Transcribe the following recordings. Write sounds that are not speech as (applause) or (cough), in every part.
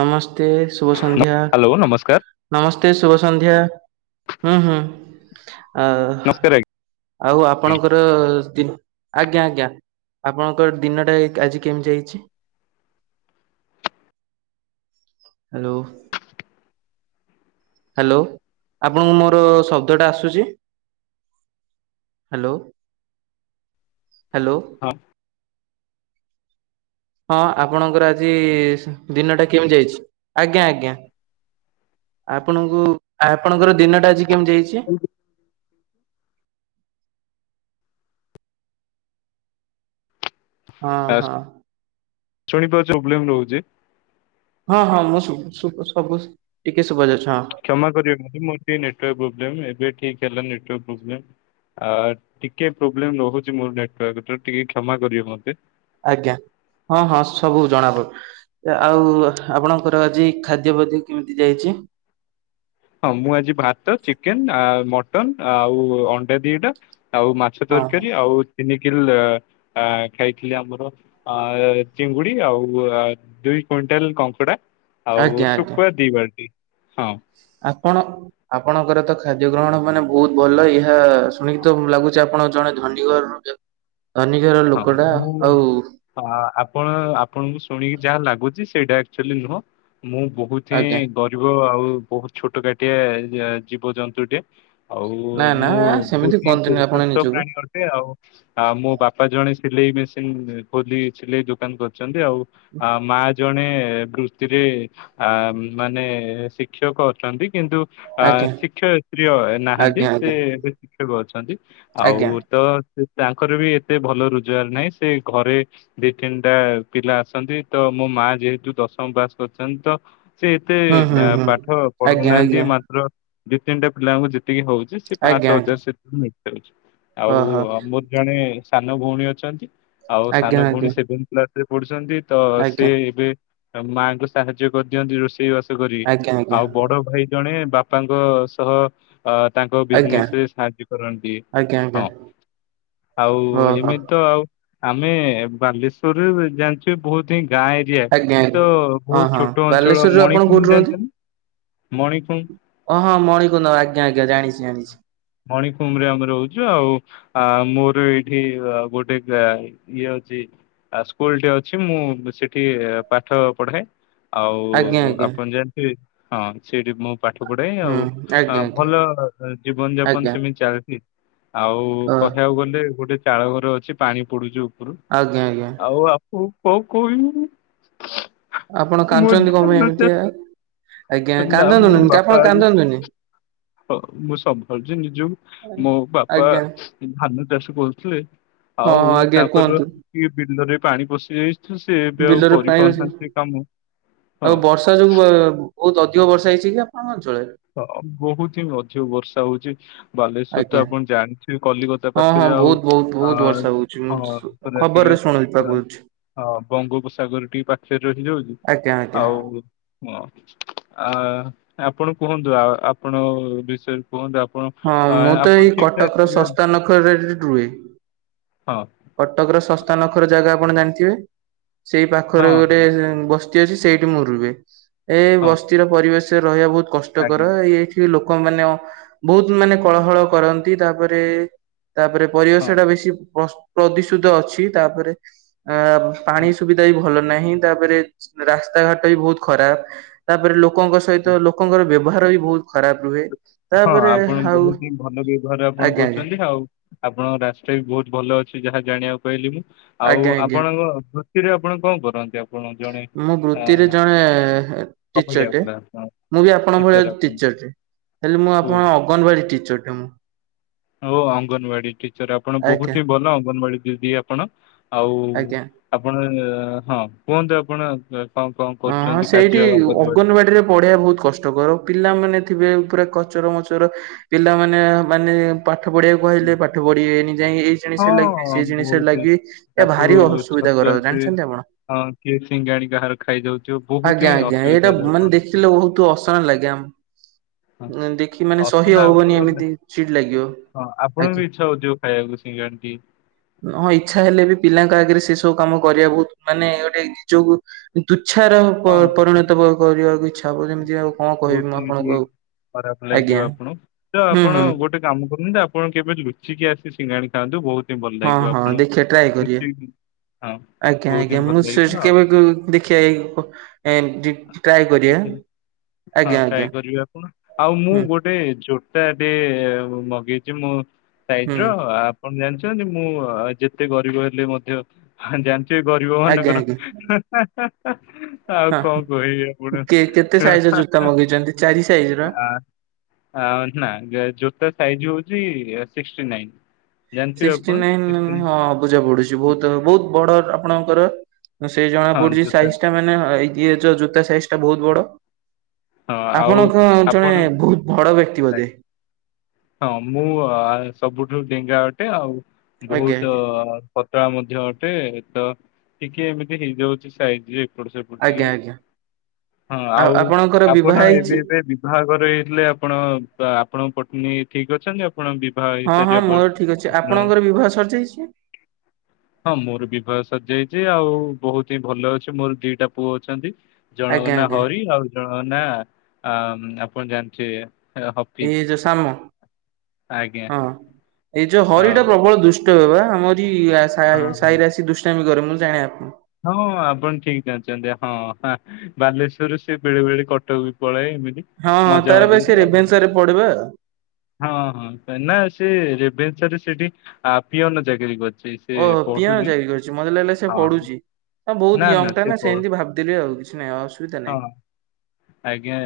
ନମସ୍ତେ ଶୁଭ ସନ୍ଧ୍ୟା। ହ୍ୟାଲୋ ନମସ୍କାର ନମସ୍ତେ ଶୁଭ ସନ୍ଧ୍ୟା ହୁଁ ହୁଁ ଆ ନମସ୍କାର ଆଉ ଆଜ୍ଞା ଆପଣଙ୍କର ତିନ୍ ଆଜ୍ଞା ଆଜ୍ଞା। ଆପଣଙ୍କର ଦିନଟା ଆଜି କେମିତି ହୋଇଛି? ହ୍ୟାଲୋ। ହ୍ୟାଲୋ ଆପଣଙ୍କୁ ମୋର ଶବ୍ଦ ଟା ଆସୁଛି? Hello hello. ହଁ। ହଁ ଆପଣଙ୍କର ଆଜି ଦିନଟା କେମିତି ଯାଇଛି? ଆଜ୍ଞା ଆଜ୍ଞା। ଆପଣଙ୍କୁ ଆପଣଙ୍କର ଦିନଟା ଆଜି କେମିତି ଯାଇଛି? ହଁ ହଁ। ଶୁଣିପାରୁଛି ପ୍ରୋବ୍ଲେମ ରହୁଛି। ହଁ ହଁ ମୁଁ ସୁବ୍ ସୁବ୍ ସବୁ ଟିକେ ଶୁଭାଯାଉଛି ହଁ। କ୍ଷମା କରିବେ (unintelligible) ମୋର ଟିକେ ନେଟୱର୍କ ପ୍ରୋବ୍ଲେମ୍ ଏବେ ଠିକ୍ ହେଲା ନେଟୱର୍କ ପ୍ରୋବ୍ଲେମ୍। ଆ ଟିକେ ପ୍ରୋବ୍ଲେମ ରହୁଛି ମୋର ନେଟୱର୍କ ତ ଟିକେ କ୍ଷମା କରିବେ ମତେ। ଆଜ୍ଞା ହଁ ହଁ ସବୁ ଜଣାପ ଆଉ ଆପଣଙ୍କର ଆଜି ଖାଦ୍ୟ ଭୋଜି କେମିତି ଯାଇଛି? ହଁ ମୁଁ ଆଜି ଭାତ, ଚିକେନ ଆ ମଟନ ଆଉ ଅଣ୍ଡା ଦିଟା ଆଉ ମା ଛ ହଁ ହଁ ତରକାରୀ ଆଉ ତିନି କିଲ ଆ ଖାଇଥିଲି ଆମର ଅ ଚିଙ୍ଗୁଡି ଆଉ ଦୁଇ କ୍ୱିଣ୍ଟାଲ କଙ୍କଡା। ଆଉ ଆଜ୍ଞା ଆଜ୍ଞା ଶୁଖୁଆ ଦିି ବାଲଟି ହଁ। ଆପଣ ଆପଣଙ୍କର ତ ଖାଦ୍ୟ ଗ୍ରହଣ ମାନେ ବହୁତ ଭଲ ଏହା ଶୁଣିକି ତ ଲାଗୁଛି ଆପଣ ଜଣେ ଧନୀଘରର ବ୍ୟ ଧନୀ ଘରର ହଁ ମୁଁ ହଁ ଆପଣ ଆପଣଙ୍କୁ ଶୁଣିକି ଯାହା ଲାଗୁଛି ସେଇଟା ଆକ୍ଚୁଆଲି ନୁହଁ। ମୁଁ ବହୁତ ଆଜ୍ଞା ହିଁ ଗରିବ ଆଉ ବହୁତ ଛୋଟ କାଟିଆ ଜୀବଜନ୍ତୁଟିଏ। ଆଉ-ଉ-ଉ ନା ନା ମୁଁ ବହୁତ ସେମିତି ହିଁ ତୁ କୁହନ୍ତୁନି ଆପଣ ତୁଚ୍ଛ ନିଜକୁ ପ୍ରାଣୀ ଅ ଅଟେ ଆଉ ଆ ମୋ ବାପା ଜଣେ ସିଲେଇ ମେସିନ ଖୋଲି ସିଲେଇ ଦୋକାନ କରି ଛନ୍ତି ଆଉ ଆ ମା ଜଣେ ବୃତ୍ତିରେ ଆ ମାନେ ଶିକ୍ଷକ ଅଛନ୍ତି କିନ୍ତୁ ଅ ଆଜ୍ଞା ଶିକ୍ଷୟ ତ୍ରିୟ ନାହାନ୍ତି ଆଜ୍ଞା ସେ ଆଜ୍ଞା ଏବେ ଶିକ୍ଷକ ଅଛନ୍ତି। ଆଜ୍ଞା ଆଉ ତ ତାଙ୍କର ବି ଏତେ ଭଲ ରୋଜଗାର ନାହିଁ ସେ ଘରେ ଦି ତିନିଟା ପିଲା ଆସନ୍ତି ତ ମୋ ମା ଯେହେତୁ ଦଶମ ପାସ କରିଛନ୍ତି ତ ସେ ଏତେ ହୁଁ ହୁଁ ବା ହୁଁ ପାଠ ଆଜ୍ଞା ପଢଉନାହାନ୍ତି ଆଜ୍ଞା ମାତ୍ର ଦିଇ ତିନିଟା ପିଲାଙ୍କୁ ଯେତିକି ହଉଛି ସେ ପାଞ୍ଚ ଆଜ୍ଞା ଛଅ ଆଜ୍ଞା ହଜାର ସେଥିରୁ ମିଶାଉଛି ଆଉ ଓହୋ ମୋର ଜଣେ ସାନ ଭଉଣୀ ଅଛନ୍ତି। ଆଉ ଆଜ୍ଞା ସାନ ଆଜ୍ଞା ଭଉଣୀ ସେଭେନ୍ କ୍ଲାସରେ ପଢୁଛନ୍ତି ତ ସେ ଆଜ୍ଞା ଏବେ ତମ ମାଆଙ୍କୁ ସାହାଯ୍ୟ କରିଦିଅନ୍ତି ରୋଷେଇ ବାସ କରି ଆଜ୍ଞା ଆଜ୍ଞା ଆଉ ବଡ ଭାଇ ଜଣେ ବାପାଙ୍କ ସହ ଅ ତାଙ୍କ ଆଜ୍ଞା ବିଜନେସରେ ସାହାଯ୍ୟ କରନ୍ତି ଆଜ୍ଞା ଆଜ୍ଞା ହଁ ଆଉ ଓହୋ ଏମିତି ତ ଆଉ ଆମେ ବାଲେଶ୍ୱରରେ ଜାଣିଛେ ବହୁତ ହିଁ ଗାଁ ଆଜ୍ଞା ଆଜ୍ଞା ତ ହଁ ବହୁତ ହଁ ଛୋଟ ଅଞ୍ଚଳ ବାଲେଶ୍ୱରରୁ ଆପଣ କୋଉଠି ମଣିଖୁଙ୍ଗ ଜାଣିଛ ମଣିଖୁଙ୍ଗ। ଓଁ ହଁ ମଣିିକୁନ୍ଦ ଆଜ୍ଞା ଆଜ୍ଞାଣିଛି ଜାଣିଛି। ମଣିଫୁଙ୍ଗ ରେ ଆମେ ରହୁଛୁ ଆଉ ଆ ମୋର ଏଇଠି ଗୋଟେ ଗା ଇଏ ଅଉଛି। ଆଉ ସ୍କୁଲ ଟେ ଅଛି ମୁଁ ସେଠି ପାଠ ପଢାଏ। ଆଜ୍ଞା ଆଉ ଆଜ୍ଞା ଆପଣ ଜାଣିଥିବେ ହଁ ସେଠି ମୁଁ ପାଠ ପଢାଏ ହୁଁ ଆଉ ଆଜ୍ଞା ଆଜ୍ଞା। ଭଲ ଜୀବନ ଯାପ ଆଜ୍ଞା ଚାଲିଛି ଆଉ ଅ କହିବାକୁ ଗଲେ ଗୋଟେ ଚାଳଘର ଅଛି ପାଣି ପଡୁଛି ଉପୁରୁ। ଆଜ୍ଞା ଆଜ୍ଞା। ଆଉ ଆପଣଙ୍କୁ କଣ କହିବି। ଆପଣ ମୋ କାନ୍ଦୁଛନ୍ତି କଣ ପାଇଁ ଧାନ ଏମିତିଆ ଚାଷ ଆଜ୍ଞା କାନ୍ଦନ୍ତୁନି ଆପଣ କାନ୍ଦନ୍ତୁନି। ହ ମୁଁ ସମ୍ଭାଲୁଚି ନିଜକୁ ମୋ ବାପା ଆଜ୍ଞା ଧାନ ଚାଷ କରୁଥିଲେ। ହଁ ଆଉ ହଁ ଆଜ୍ଞା ତାଙ୍କର କୁହନ୍ତୁ ଏ ବିଲରେ ପାଣି ପଶି ଯାଇଛି ତ ସେ ଏବେ ଆଉ ବିଲରେ ପାଣି ଅଛି। କରିପାରୁନାହାନ୍ତି କାମ ଆଉ ହ। ବର୍ଷା ଯୋଗୁ ବହୁତ ଅଧିକ ବର୍ଷା ହେଇଛି କି ଆପଣଙ୍କ ଅଞ୍ଚଳରେ? ହ ବହୁତ ହିଁ ଅଧିକ ବର୍ଷା ହଉଛି। ବାଲେଶ୍ଵର ଆଜ୍ଞା। ତ ଆପଣ ଜାଣିଥିବେ କଲିକତା ହଁ ହଁ ପାଖରେ ଆଉ ହଁ ହଁ। ପୁରା ଖବର ଟିକେ ରେ ଶୁଣିଲ ପା ଆ, କହୁଛି। ହଁ ବଙ୍ଗୋପସାଗର ଟିକେ ପାଖରେ ରହିଯାଉଛି ଆଜ୍ଞା ଆଜ୍ଞା ଆଉ। ହଁ ଆ ଆପଣ କୁହନ୍ତୁ ଆ ଆପଣ ବିଷୟରେ କୁହନ୍ତୁ ଆପଣ ହଁ ଆ ମୁଁ ତ ଆପଣ ଏଇ ଠିକ୍ ଠାକ୍ କଟକର ଥିବେ ଶସ୍ତା ନଖରାରେ ରୁହେ। ହଁ କଟକର ଶସ୍ତା ନଖରା ଜାଗା ଆପଣ ଜାଣିଥିବେ ସେଇ ହଁ ପାଖରେ ଗୋଟେ ହଁ ବ ସ୍ତି ଅଛି ସେଇଠି ମୁଁ ରୁହେ ଏ ହଁ ବସ୍ତିର ପରିବେଶରେ ରହିବା ବହୁତ କଷ୍ଟକର ଆଜ୍ଞା ଏଇଠି ଲୋକମାନେ ବହୁତ ମାନେ କଳହଳ କରନ୍ତି ତାପରେ ତାପରେ ପରିବେଶ ହଁ ଟା ବେଶୀ ପ୍ର ପ୍ରଦୂଷିତ ଅଛି ତାପରେ ଆ ପାଣି ହଁ ସୁବିଧା ବି ଭଲ ନାହିଁ ତାପରେ ରାସ୍ତାଘାଟ ବି ବହୁତ ଖରାପ। ତାପରେ ଲୋକଙ୍କ ହଁ ସହିତ ଲୋକଙ୍କର ବ୍ୟବହାର ବି ବହୁତ ଖରାପ ରୁହେ। ହଁ ତାପରେ ଆପଣ ଆଉ ବହୁତ ହିଁ ଭଲ ବ୍ୟବହାର ଆପଣ ଆଜ୍ଞା ଆଜ୍ଞା କରୁଛନ୍ତି ଆଉ ଆପଣଙ୍କ ରାସ୍ତା ବି ବହୁତ ଭଲ ଅଛି ଯାହା ଜାଣିବାକୁ ପାଇଲି ମୁଁ ଆଜ୍ଞା ଆଉ ଆଜ୍ଞା ଆପଣଙ୍କ ଛୁଟିରେ ଆପଣ କଣ କରନ୍ତି ଆଉ। ଆପଣ ଜଣେ ମୁଁ ଆ ବୃତ୍ତିରେ ଜଣେ ଟିଚର କବାଡ଼ିଆ ଟେ। ବୋଧେ ଆପଣ ମୁଁ ବି ଆପଣଙ୍କ ଭଳିଆ ଟିଚର୍ ଆପଣ ଟିଚର ଟେ ହେଲେ ମୁଁ ଓ ଆପଣ ଅଙ୍ଗନବାଡି ଟିଚର ଟେ ମୁଁ। ଆଉ ଅଙ୍ଗନବାଡି ଟିଚର ଆପଣ ଆଜ୍ଞା ବହୁତ ହି ଭଲ ଅଙ୍ଗନବାଡି ଦିଦି ଆପଣ ଆଉ ଆଜ୍ଞା। ଆପଣ ହଁ କୁହନ୍ତୁ ଆପଣ କ'ଣ କ'ଣ ଓ ହଁ କରୁଛନ୍ତି ସେଇଠି କାର୍ଯ୍ୟ ଅଙ୍ଗନବାଡ଼ିରେ ଅଙ୍ଗନବାଡିରେ ପଢେଇବା ବହୁତ କଷ୍ଟ। କର ପିଲାମାନେ ଥିବେ ପୁରା କଚର ମଚର ପିଲାମାନେ ମାନେ ପାଠ ପଢିବାକୁ କହିଲେ ପାଠ ପଢିବେନି ଯାଇ ଏଇ ଜିନିଷରେ ଲାଗିବି ହଁ ସେଇ ଜିନିଷରେ ବହୁତ ହିଁ ଲାଗି ଏ ତାକୁ ଭାରି ଅସୁବିଧା ଛତୁଆ କର ଦିଏ ଜାଣିଛନ୍ତି ଆପଣ। ହଁ କିଏ ସିଙ୍ଗାଣି କାହାର ଖାଇଯାଉଥିବ ବହୁତ ଆଜ୍ଞା ହିଁ ଆଜ୍ଞା ଏଇଟା ଅସୁବିଧାରେ ମାନେ ଆପଣ ଅଛନ୍ତି ଦେଖିଲେ ବହୁତ ଅସନା ଲାଗେ ହଁ ଆମ ଦେଖି ମାନେ ସହି ଅସନା ହବନି ଆପଣ ଏମିତି ଚିଡି ଲାଗିବ। ହଁ ଆଜ୍ଞା। ଆପଣଙ୍କୁ ବି ଇଚ୍ଛା ହଉଥିବ ଖାଇବାକୁ ସିଙ୍ଗାଣି ଟିକେ? ହଁ ଇଚ୍ଛା ହେଲେ ବି ପିଲାଙ୍କ ଆଗରେ ସେ ସବୁ କାମ କରିବାକୁ ମାନେ ଗୋଟେ ନିଜକୁ ତୁଚ୍ଛାର ପ ହଁ ପରିଣତ କରିବାକୁ ଇଚ୍ଛା ହବ ଯେମିତି ଆଉ କଣ ବହୁତ କହିବି ମୁଁ ହିଁ ଟିକେ ଆପଣଙ୍କୁ ଆଉ ଖରାପ ଆଜ୍ଞା ଲାଗିବ ଆପଣଙ୍କୁ ତ ହୁଁ ଆପଣ ହୁଁ ଗୋଟେ କାମ କରୁନି ତ ଆପଣ କେବେ ଲୁଚିକି ଆସିି ସିଙ୍ଗାଣି ଖାଆନ୍ତୁ ବହୁତ ହିଁ ଭଲ ହଁ ଲାଗିବ ହଁ ଆପଣଙ୍କୁ। ଦେଖିବା ଟ୍ରାଏ କରିବା ଲୁଚିକି ହଁ ଆଜ୍ଞା ବହୁତ ଆଜ୍ଞା ହିଁ ଭଲ ମୁଁ ସେ ଲାଗିବ ଆଉ କେବେ ଦେଖିବା ଏଇ ଲୋକ ଏମିତି ଟ୍ରାଏ କରିବା କିଛି ଆଜ୍ଞା ଆଜ୍ଞା ହଁ। ଭାଇ ଜୋତାଟେ ମଗେଇଛି ମୋ ସାଇଜ ହୁଁ। ର ଆ କଣ ଜାଣିଛନ୍ତି ମୁଁ ଯେତେ ଗରିବ ହେଲେ ମଧ୍ୟ ଜା- ସେ ଗରିବ ଆଜ୍ଞା ମାନଙ୍କର ଆଜ୍ଞା ଆଉ ହଁ କଣ କହିବି ଆପଣ? କେ କେତେ ସାଇଜ ର ଜୋତା ମଗେଇଛନ୍ତି ଚାରି ସାଇଜ ର? ଆ ନା ଜୋତା ସାଇଜ ହଉଛି ଏ ସିକ୍ସଟି ନାଇନ୍। ଜାଣିଥିବେ ସିକ୍ସଟି ଆପଣ ନାଇନ୍ ସିକ୍ସଟି ହଁ ଅବୁଝା ପଡୁଛି। ବହୁତ ବହୁତ ବଡ ଆପଣଙ୍କର ସେ ଜଣା ହଁ ପଡୁଛି ଜୋତା ସାଇଜଟା ମାନେ ଇଏ ଯୋଉ ଜୋ ତା ସାଇଜଟା ବହୁତ ବଡ ହଁ ଆଉ ଆପଣଙ୍କ ଅଞ୍ଚଲେ ଆପଣ ବହୁତ ବଡ ବ୍ୟକ୍ତି ବୋଧେ। ହଁ ମୁଁ ସବୁଠୁ ଡେଙ୍ଗା ଅଟେ ଆଉ ଆଜ୍ଞା ବହୁତ ଆଜ୍ଞା ପତଳା ମଧ୍ୟ ଅଟେ ତ ଟିକେ ଏମିତି ହେଇଯାଉଛି ସାଇଜ। ଏପଟ ସେପଟ ଟିକେ ଆଜ୍ଞା ଆଜ୍ଞା। ଆ ହଁ ଆଉ ଆପଣଙ୍କର ବିବାହ ଆପଣ ହେଇଛି? ଏବେ ଏବେ ବାହାଘର ହେଇଥିଲେ ଆପଣ ଆପଣଙ୍କ ପତ୍ନୀ ଠିକ ଅଛନ୍ତି? ଆପଣ ବିଭାହ ହଁ ହଁ ମୋର ଠିକ ଅଛି ଆପଣଙ୍କର ବିବାହ ସରିଯାଇଛି? ହଁ ମୋର ବିିବାହ ସରିଜାଇଛି ଆଉ ବହୁତ ହିଁ ଭଲ ଅଛି ମୋର ଦିଟା ପୁଅ ଅଛନ୍ତି। ଜଣଙ୍କ ଆଜ୍ଞା ନାଁ ଆଜ୍ଞା ହରି ଆଉ ଜଣଙ୍କ ନା ଆ ଆପଣ ଜାଣିଥିବେ? ଏ, ହଫିଜ। ଏଇ ଯୋଉ ସାମ ଆଜ୍ଞା ହଁ ଏଇ ଯୋଉ ହରିଟା ହଁ ପ୍ରବଳ ଦୁଷ ବା ଆମର ହଁ ହଁ। ସାହିରେ ଆସି ଦୁଷ୍ଟାମି କରେ ମୁଁ ଜାଣେ ତାକୁ ହଁ ଆପଣ ଠିକ କହୁଛନ୍ତି ହଁ। ବାଲେଶ୍ଵରରୁ ସେ ବେଳେ ବେଳେ କଟକ ବି ପଳାଏ ଏମିତି ହଁ ହଁ ମଜା ତାର ବ ମଜାରେ ସେ ଆଉ। ରେଭେନସାରେ ପଡିବା। ହଁ ହଁ ନା ସେ ରେଭେନସାରେ ସେଠି ଆ ପିଅନ ଚାକିରି କରିଛି। ସେ ଓହୋ ପିଅନେ ପଢୁନି ଚାକିରି କରିଛି ମତେ ଲାଗିଲା ସେ ହଁ ପଡୁଛି। ହଁ ନା ବହୁତ ୟଙ୍ଗଟା ସେ ନା ପଢୁ ସେମତି ଭାବଥିଲି ଆଉ କିଛି ନାହିଁ ଅସୁବିଧା ହଁ। ନାହିଁ। ଆଜ୍ଞା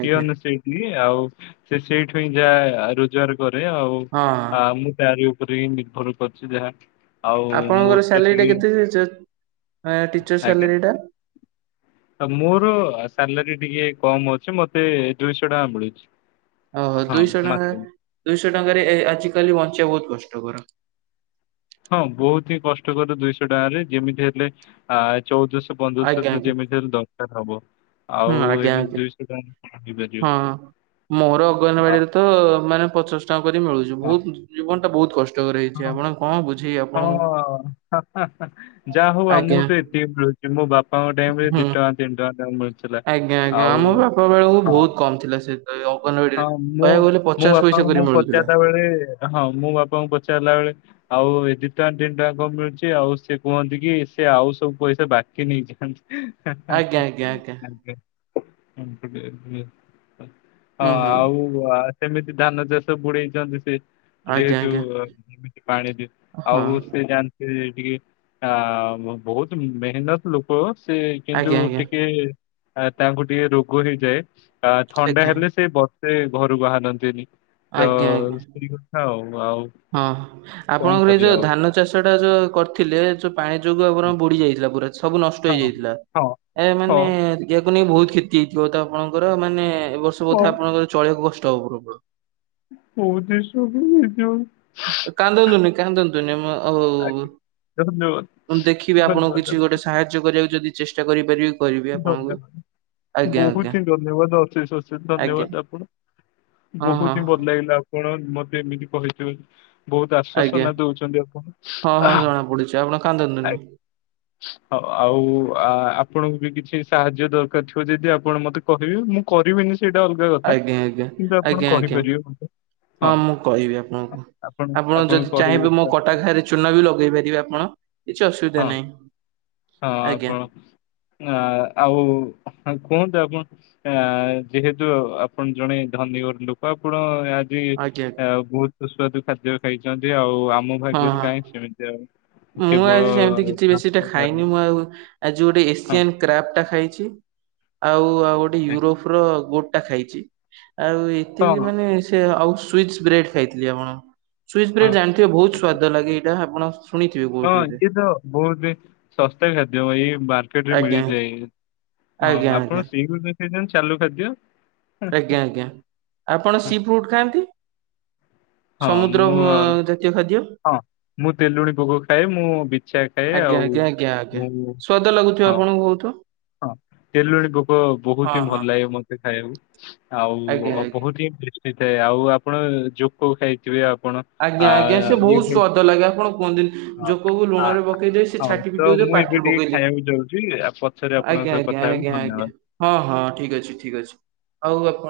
ପିଅନ ସେ ସିଏ ଆଉ ସେ ସେଇଠୁଁ ଯା ରୋଜଗାର କରେ ହଁ ହଁ। ଆଉ ମୁଁ ତାର ନିର୍ଭର କରିୁଛି ଯାହା ଆଉ ଆପଣଙ୍କର ମୋର ତ କିଏ (inaudible) ଟିଚର ଆଜ୍ଞା।। ସାଲେରୀ ଟା ମୋର ସାଲାରୀ ଟିକେ କମ ଅଛି ମତେ ଦୁଇଶହ ଟଙ୍କା ମିଳୁଛି। ଓହୋ ହଁ ଦୁଇଶହ ଟଙ୍କା ମାସକୁ ଦୁଇଶହ ଟଙ୍କାରେ ଆଜିକାଲି ବଞ୍ଚିବା ବହୁତ କଷ୍ଟକର। ହଁ ବହୁତ ହିଁ କଷ୍ଟକର ଦୁଇଶହ ଟଙ୍କାରେ ଯେମିତି ହେଲେ ଆ ଚଉଦଶହ ପନ୍ଦରଶହ ଆଜ୍ଞା ତ ଆଜ୍ଞା ଯେମିତି ହେଲେ ଦରକାର ହବ ହୁଁ ଆଉ ଆଜ୍ଞା ଏମିତି ଆଜ୍ଞା ଦୁଇଶହ ଟ ହଁ ମୋର ଆଉ ଅଗନବାଡିରେ ତ ମାନେ ପଚାଶ ଟଙ୍କା କରି ମିଳୁଛି ହଁ ବହୁତ ଜୀବନଟା ବହୁତ କଷ୍ଟକର ହେଇଛି ହଁ ଆପଣ କଣ ବୁଝେଇ ଆଉ ହଁ। ଯାହା ହଉ ଆଜ୍ଞା ଆମକୁ ତ ଏତିକି ମିଳୁଛି ମୋ ବାପାଙ୍କ ଟାଇମ ହୁଁ। ଦି ଟଙ୍କା ତିନି ଟଙ୍କା ତାଙ୍କୁ ମିଳୁଥିଲା। ଆଜ୍ଞା ଆଜ୍ଞା ଆଉ ଆମ ବାପା ବେଳଙ୍କୁ ହଁ ବହୁତ କମ୍ ଥିଲା ସେ ଅଙ୍ଗନବାଡିରେ ହଁ ମୁଁ କହିବାକୁ ଗଲେ ମୋ ପଚାଶ ପଇସା ବାପାଙ୍କୁ ମୁଁ କରି ମିଳୁ ପଚାରିଲା ବେଳେ ହଁ ମୁଁ ବାପାଙ୍କୁ ପଚାରିଲା ବେଳେ ଆଉ ଏ ଦିଇଟଙ୍କା ତିନି ଟଙ୍କା କଣ ମିଳୁଛି ଆଉ ସେ କୁହନ୍ତି କି ସେ ଆଉ ସବୁ ପଇସା ବାକି ନେଇଯାଆନ୍ତି। ଆଜ୍ଞା ଆଜ୍ଞା ଆଜ୍ଞା ଆ। ହଁ ହୁଁ ହୁଁ ଆଉ ସେମିତି ଧାନ ଚାଷ ବୁଣେଇଛନ୍ତି ସେ ଆଜ୍ଞା ଯେହେତୁ ଆଜ୍ଞା ପାଣି ଦ ହଁ ଆଉ ସେ ଯା ସେ ଟିକେ ଆ ବହୁତ ମେହନତ ଲୋକ ସେ କିନ୍ତୁ ଆଜ୍ଞା ଆଜ୍ଞା ଟିକେ ତାଙ୍କୁ ଟିକେ ରୋଗ ହେଇଯାଏ ଆ ଥଣ୍ଡା ଆଜ୍ଞା ହେଲେ ସେ ବ ସେ ଘରୁ ବାହାରନ୍ତିନି ତ ଆଜ୍ଞା ଆଜ୍ଞା ସେଇ କଥା ଆଉ ଆଉ। ହଁ କଣ ଆପଣଙ୍କର ଏ କରିବା ଯୋଉ ଆଉ ଧାନ ଚାଷ ଟା ଯୋଉ କରିଥିଲେ ଯୋଉ ପାଣି ଯୋଗୁ ଆମର ବୁଡି ଯାଇଥିଲା ପୁରା। ସବୁ ନଷ୍ଟ ହଁ ହେଇଯାଇଥିଲା ହଁ ଏ ହଁ ମାନେ ୟାକୁ ନେଇ ବହୁତ କ୍ଷତି ହେଇଥିବ ତ ଆପଣଙ୍କର ମାନେ ଏ ବର୍ଷ ହଁ ହଁ ବୋଧେ ଆପଣଙ୍କର ଚଳିବାକୁ କଷ୍ଟ ହବ (inaudible) ବହୁତ ଇସୁ ହଉ ଯଉ କାନ୍ଦନ୍ତୁନି କାନ୍ଦନ୍ତୁନି ମ ଆଉ ଆଜ୍ଞା ଧନ୍ୟବାଦ ମୁଁ ଦେଖିବି ଆପଣଙ୍କୁ ଧନ୍ୟବାଦ କିଛି ଗୋଟେ ସାହାଯ୍ୟ କରିବାକୁ ଯଦି ଚେଷ୍ଟା କରିପାରିବି। କରିବି ଆପଣଙ୍କୁ। ଧନ୍ୟବାଦ ଆଜ୍ଞା ଆଜ୍ଞା ବହୁତ ହିଁ ଧନ୍ୟବାଦ ଅଶେଷ ଅଶେଷ ଆଜ୍ଞା ଧନ୍ୟବାଦ ଆପଣଙ୍କୁ। ହଁ ହଁ ବହୁତ ହିଁ ଭଳଳାଗିଲା ଆପଣ ମତେ ଏମିତି କହିଥିବାରୁ। ବହୁତ ଆଜ୍ଞା ଆଶ୍ଵସନା ଦଉଛନ୍ତି ଆପଣ ହଁ ହଁ ଆହା ଜଣା ପଡୁଛି ଆପଣ କାନ୍ଦନ୍ତୁନି। (unintelligible) ହ ଆଉ ଆ-ଆପଣଙ୍କୁ ବିଡି ସେ ସାହାଯ୍ୟ ଦରକାର ଥିବ ଯଦି ଆପଣ ମତେ କହିବେ ମୁଁ କରିବି ନିଶ୍ଚି ଆଜ୍ଞା ଆଜ୍ଞା ଆଜ୍ଞା ଆଜ୍ଞା। କହିପାରିବେ ମତେ ହଁ ମୁଁ କହିବି ଆପଣଙ୍କୁ ଆପଣ ଯଦି ଚାହିଁବେ ମୋ କଟା ଘାରେ ଚୂନା ବି ଲଗେଇ ପାରିବେ ଆପଣ କିଛି ଅସୁବିଧା ହଁ ନାହିଁ ଆଜ୍ଞା। ଆପଣ ଆ- ଆଉ କୁହନ୍ତୁ ଆପଣ? ଆ ଯେହେତୁ ଆପଣ ଜଣେ ଧନୀ ଘର ଲୋକ ଆପଣ (inaudible) ଆଜ୍ଞା ବହୁତ ସୁସ୍ଵାଦୁ ଖାଦ୍ୟ ଖାଇଛନ୍ତି ଆଉ ଆମକୁ ହଁ ଭାଗ୍ୟରୁ ହଁ କାହିଁ ସେମିତିଆ ଆଉ (unintelligible) ମୁଁ ଆଜି ସେମିତି କିଛି ବେଶୀଟା ଭାତ ଡାଲି ଖାଇନି ମୁଁ ଆଉ। ଆଜି ଗୋଟେ ହଁ ଏସିଆନ କ୍ରାବ ଟା ଖାଇଛି ଆଉ ଆଉ ଗୋଟେ ଆଜ୍ଞା। ୟୁରୋପ ର ଗୋଟ ଟା ଖାଇଛି ଆଉ ଏତିକି ହଁ ମାନେ ସେ ଆଉ ସୁଇଚ୍ ବ୍ରେଡ ଖାଇଥିଲି ଆପଣ। ସୁଇସ୍ ବ୍ରେଡ ହଁ ଜାଣିଥିବେ ବହୁତ ସ୍ଵାଦ ଲାଗେ ଏଇଟା ଆପଣ। ଶୁଣିଥିବେ କୋଉଠି ହଁ ଗୋଟେ ଇଏ ତ ବହୁତ ଶସ୍ତା ଖାଦ୍ୟ ଏଇ ବାର୍ ମାର୍କେଟରେ ଆଜ୍ଞା। ମିଳିଯାଏ ହଁ ଆଜ୍ଞା ଆଜ୍ଞା ଆପଣ ସେଇଗୁଡ଼ା ଖାଇଛନ୍ତି ଚାଲୁ ଖାଦ୍ୟ। ଆଜ୍ଞା ଆଜ୍ଞା ଆପଣ ସି ଫ୍ରୁଡ ଖାଆନ୍ତି? ହଁ ସମୁଦ୍ର ମୁଁ ଜାତୀୟ ଖାଦ୍ୟ। ହଁ ମୁଁ ତେଲୁଣି ପୋକ ଖାଏ ମୁଁ ବିଛା ଖାଏ ଆଜ୍ଞା ଆଉ ଆଜ୍ଞା ଆଜ୍ଞା ଆଜ୍ଞା। ମୁଁ ସ୍ଵାଦ ଲାଗୁଥିବ ହଁ ଆପଣଙ୍କୁ ବହୁତୁ? ହଁ ତେଲୁଣୀ ପୋକ ବହୁତ ହଁ ହିଁ ହଁ। ଭଲ ଲାଗେ ମତ ଖାଇବାକୁ ଆଉ ଆଜ୍ଞା ଆଜ୍ଞା। (unintelligible) ଆଉ ଆପଣ ଜୋକ ଖାଇଥିବେ ଆପଣ। ଆ ଆଜ୍ଞା ଆଜ୍ଞା ସେ ଇଏ ବହୁତ ଖାଇ ସ୍ଵାଦ ଲାଗେ ଆପଣ କୁହନ୍ତି ନି ହଁ ଯୋକକୁ ଆ ଲୁଣ ରେ ପକେଇ ଦେଇ ସେ ହଉ ଛାଟି ପିଟି ତ ହଉଥିବ ମୁଁ ଏବେ ପାଟିରେ ପକେଇ ଟିକେ ଦେଇଥିବେ। ଖାଇବାକୁ ଯାଉଛି ଆଉ ପଛରେ ଆପଣଙ୍କ ଆଜ୍ଞା ସହ ଆଜ୍ଞା କଥା ହେବି ଆଜ୍ଞା ଧନ୍ୟବାଦ। ଆଜ୍ଞା ହଁ ହଁ ଠିକ ଅଛି ଠିକ୍ ଅଛି ଆଉ ଆପଣ